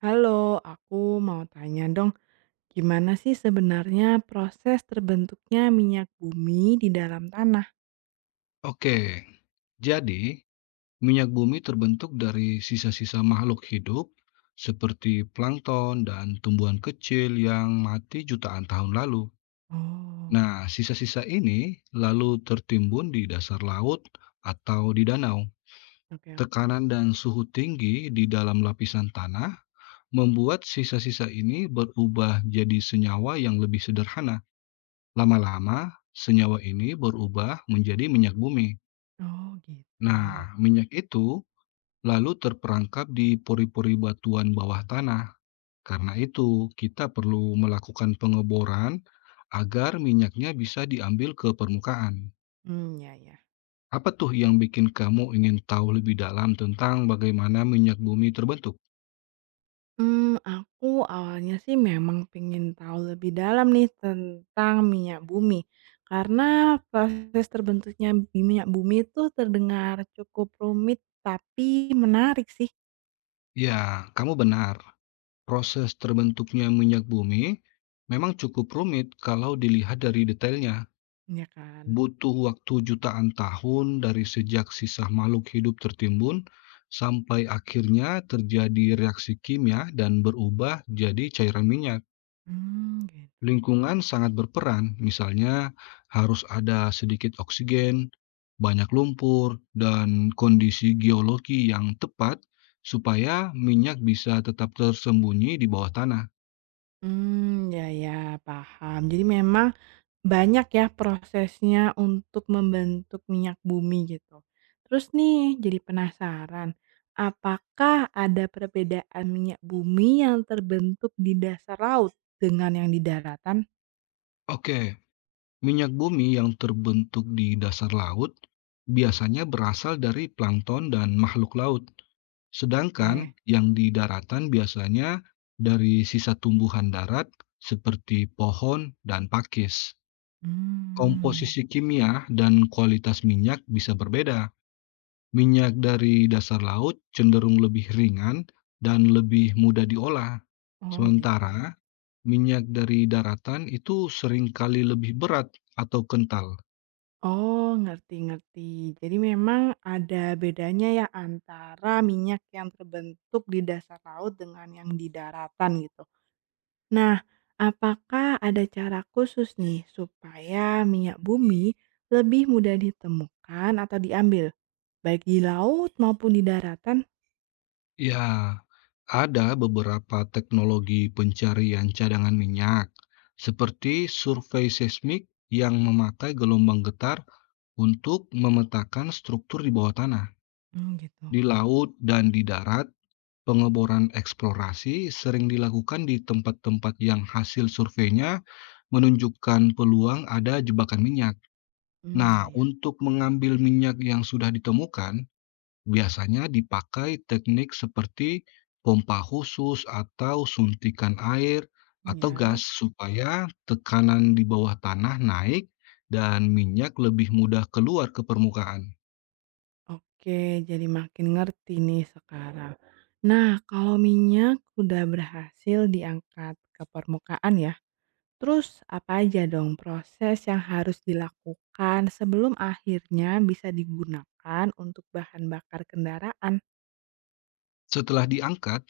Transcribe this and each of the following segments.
Halo, aku mau tanya dong, gimana sih sebenarnya proses terbentuknya minyak bumi di dalam tanah? Oke, jadi minyak bumi terbentuk dari sisa-sisa makhluk hidup seperti plankton dan tumbuhan kecil yang mati jutaan tahun lalu. Oh, Nah, sisa-sisa ini lalu tertimbun di dasar laut atau di danau. oke oke. Tekanan dan suhu tinggi di dalam lapisan tanah membuat sisa-sisa ini berubah jadi senyawa yang lebih sederhana. Lama-lama, senyawa ini berubah menjadi minyak bumi. Oh, gitu. Nah, minyak itu lalu terperangkap di pori-pori batuan bawah tanah. Karena itu, kita perlu melakukan pengeboran agar minyaknya bisa diambil ke permukaan. Hmm, ya ya. Apa tuh yang bikin kamu ingin tahu lebih dalam tentang bagaimana minyak bumi terbentuk? Hmm, aku awalnya sih memang pengen tahu lebih dalam nih tentang minyak bumi. Karena proses terbentuknya minyak bumi itu terdengar cukup rumit tapi menarik sih, Ya, kamu benar. Proses terbentuknya minyak bumi memang cukup rumit kalau dilihat dari detailnya. ya kan? Butuh waktu jutaan tahun dari sejak sisa makhluk hidup tertimbun sampai akhirnya terjadi reaksi kimia dan berubah jadi cairan minyak. Hmm, gitu. Lingkungan sangat berperan, misalnya harus ada sedikit oksigen, banyak lumpur, dan kondisi geologi yang tepat supaya minyak bisa tetap tersembunyi di bawah tanah. Mmm, ya ya, paham. Jadi memang banyak ya prosesnya untuk membentuk minyak bumi gitu. Terus nih jadi penasaran, apakah ada perbedaan minyak bumi yang terbentuk di dasar laut dengan yang di daratan? Oke, minyak bumi yang terbentuk di dasar laut biasanya berasal dari plankton dan makhluk laut, sedangkan Oke. yang di daratan biasanya dari sisa tumbuhan darat seperti pohon dan pakis. Hmm. Komposisi kimia dan kualitas minyak bisa berbeda. Minyak dari dasar laut cenderung lebih ringan dan lebih mudah diolah, Oh gitu. sementara minyak dari daratan itu seringkali lebih berat atau kental. Oh, ngerti ngerti. Jadi memang ada bedanya ya antara minyak yang terbentuk di dasar laut dengan yang di daratan gitu. Nah, apakah ada cara khusus nih supaya minyak bumi lebih mudah ditemukan atau diambil, baik di laut maupun di daratan? Ya, ada beberapa teknologi pencarian cadangan minyak, seperti survei seismik yang memakai gelombang getar untuk memetakan struktur di bawah tanah, Hmm, gitu. di laut, dan di darat. Pengeboran eksplorasi sering dilakukan di tempat-tempat yang hasil surveinya menunjukkan peluang ada jebakan minyak. Mmm, Nah, ya ya. untuk mengambil minyak yang sudah ditemukan, biasanya dipakai teknik seperti pompa khusus atau suntikan air atau gas Iya. supaya tekanan di bawah tanah naik dan minyak lebih mudah keluar ke permukaan. Oke, jadi makin ngerti nih sekarang. Nah, kalau minyak udah berhasil diangkat ke permukaan ya, terus apa aja dong proses yang harus dilakukan sebelum akhirnya bisa digunakan untuk bahan bakar kendaraan? Setelah diangkat,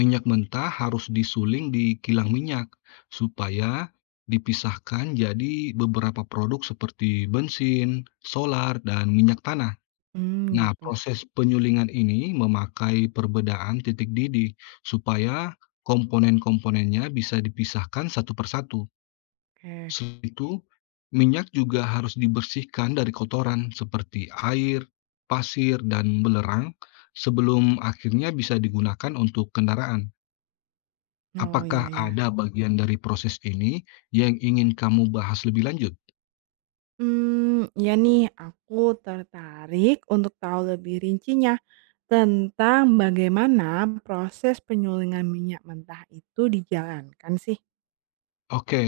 minyak mentah harus disuling di kilang minyak supaya dipisahkan jadi beberapa produk seperti bensin, solar, dan minyak tanah. Hmm Nah, gitu. proses penyulingan ini memakai perbedaan titik didih supaya komponen-komponennya bisa dipisahkan satu persatu. Oke. Selain itu, minyak juga harus dibersihkan dari kotoran seperti air, pasir, dan belerang sebelum akhirnya bisa digunakan untuk kendaraan. Oh, Apakah iya ya. ada bagian dari proses ini yang ingin kamu bahas lebih lanjut? Hmm ya nih, aku tertarik untuk tahu lebih rincinya tentang bagaimana proses penyulingan minyak mentah itu dijalankan sih. Oke.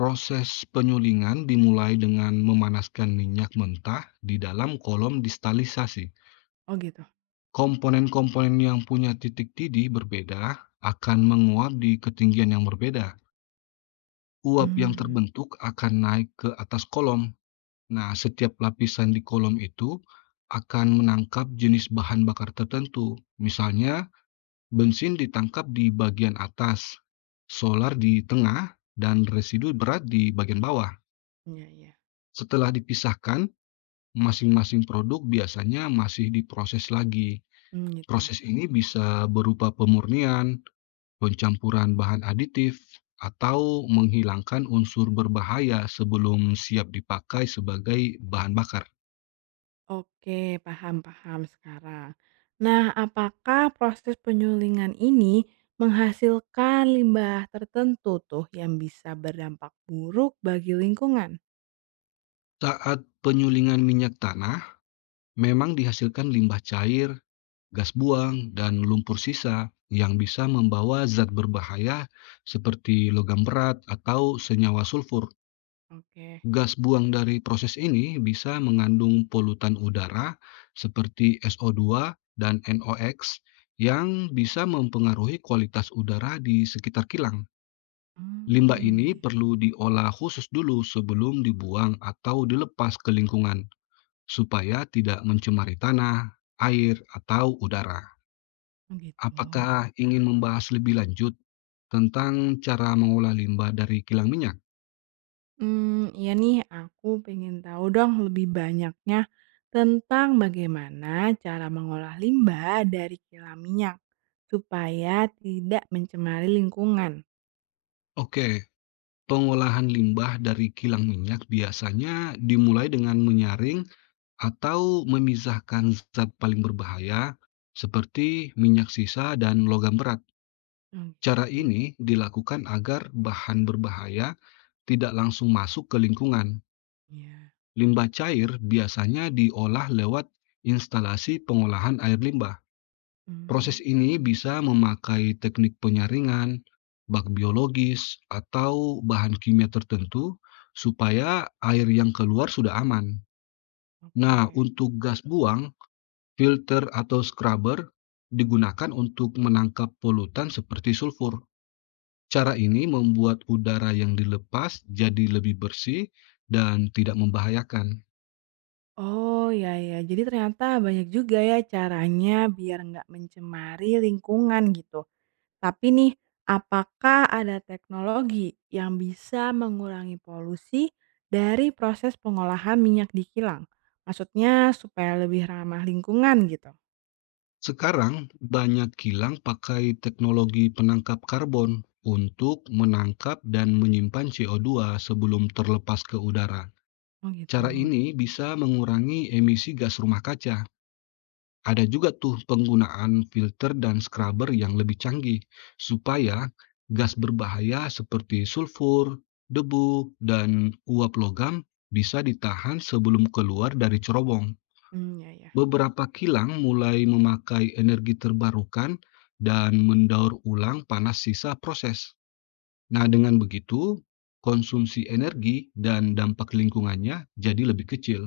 Proses penyulingan dimulai dengan memanaskan minyak mentah di dalam kolom distalisasi. Oh, gitu. Komponen-komponen yang punya titik didih berbeda akan menguap di ketinggian yang berbeda. Uap yang Hmm terbentuk akan naik ke atas kolom. Nah, setiap lapisan di kolom itu akan menangkap jenis bahan bakar tertentu. Misalnya, bensin ditangkap di bagian atas, solar di tengah, dan residu berat di bagian bawah. iya iya. Setelah dipisahkan, masing-masing produk biasanya masih diproses lagi. Hmm gitu ya. Proses ini bisa berupa pemurnian, pencampuran bahan aditif, atau menghilangkan unsur berbahaya sebelum siap dipakai sebagai bahan bakar. Oke, paham paham sekarang. Nah, apakah proses penyulingan ini menghasilkan limbah tertentu tuh yang bisa berdampak buruk bagi lingkungan? Saat penyulingan minyak tanah, memang dihasilkan limbah cair, gas buang, dan lumpur sisa yang bisa membawa zat berbahaya seperti logam berat atau senyawa sulfur. Oke. Gas buang dari proses ini bisa mengandung polutan udara seperti SO2 dan NOx yang bisa mempengaruhi kualitas udara di sekitar kilang. Limbah Hmm, ini ya ya. perlu diolah khusus dulu sebelum dibuang atau dilepas ke lingkungan, supaya tidak mencemari tanah, air, atau udara. Oh, gitu. Apakah ingin membahas lebih lanjut tentang cara mengolah limbah dari kilang minyak? Hmm, iya nih aku pengen tahu dong lebih banyaknya tentang bagaimana cara mengolah limbah dari kilang minyak, supaya tidak mencemari lingkungan. Oke, pengolahan limbah dari kilang minyak biasanya dimulai dengan menyaring atau memisahkan zat paling berbahaya seperti minyak sisa dan logam berat. Oh, Cara gitu. ini dilakukan agar bahan berbahaya tidak langsung masuk ke lingkungan. Iya. Limbah cair biasanya diolah lewat instalasi pengolahan air limbah. Proses Hmm, ini bisa memakai teknik penyaringan, bak biologis, atau bahan kimia tertentu supaya air yang keluar sudah aman. oke. Nah, untuk gas buang, filter atau scrubber digunakan untuk menangkap polutan seperti sulfur. Cara ini membuat udara yang dilepas jadi lebih bersih dan tidak membahayakan. Oh, ya ya. Jadi ternyata banyak juga ya caranya biar nggak mencemari lingkungan gitu. Tapi nih, apakah ada teknologi yang bisa mengurangi polusi dari proses pengolahan minyak di kilang? Maksudnya supaya lebih ramah lingkungan gitu? Sekarang banyak kilang pakai teknologi penangkap karbon untuk menangkap dan menyimpan CO2 sebelum terlepas ke udara. Oh Cara gitu, ini bisa mengurangi emisi gas rumah kaca. Ada juga tuh penggunaan filter dan scrubber yang lebih canggih supaya gas berbahaya seperti sulfur, debu, dan uap logam bisa ditahan sebelum keluar dari cerobong. mmm, ya ya. Beberapa kilang mulai memakai energi terbarukan dan mendaur ulang panas sisa proses. Nah, dengan begitu, konsumsi energi dan dampak lingkungannya jadi lebih kecil.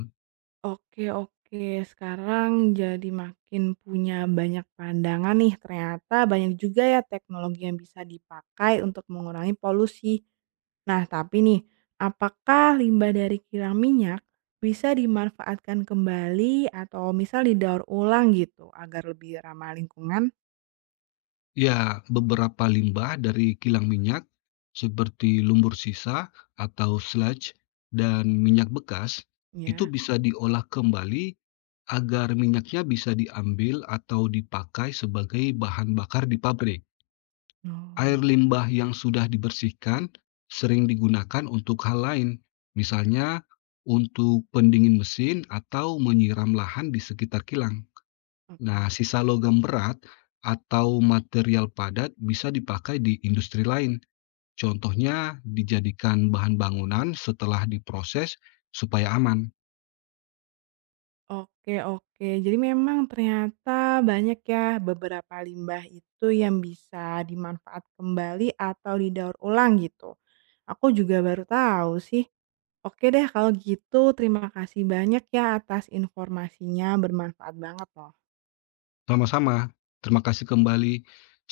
Oke oke, sekarang jadi makin punya banyak pandangan nih, ternyata banyak juga ya teknologi yang bisa dipakai untuk mengurangi polusi. Nah, tapi nih, apakah limbah dari kilang minyak bisa dimanfaatkan kembali atau misal didaur ulang gitu agar lebih ramah lingkungan? Ya, beberapa limbah dari kilang minyak seperti lumpur sisa atau sludge dan minyak bekas itu Ya. bisa diolah kembali agar minyaknya bisa diambil atau dipakai sebagai bahan bakar di pabrik. Air Oh, limbah yang sudah dibersihkan sering digunakan untuk hal lain, misalnya untuk pendingin mesin atau menyiram lahan di sekitar kilang. Nah, oke. sisa logam berat atau material padat bisa dipakai di industri lain. Contohnya dijadikan bahan bangunan setelah diproses supaya aman. Oke. Jadi memang ternyata banyak ya beberapa limbah itu yang bisa dimanfaat kembali atau didaur ulang gitu. Aku juga baru tahu sih. Oke deh kalau gitu terima kasih banyak ya atas informasinya bermanfaat banget loh. Sama-sama. Terima kasih kembali.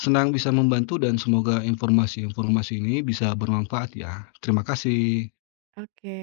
Senang bisa membantu dan semoga informasi-informasi ini bisa bermanfaat ya. Terima kasih. Oke.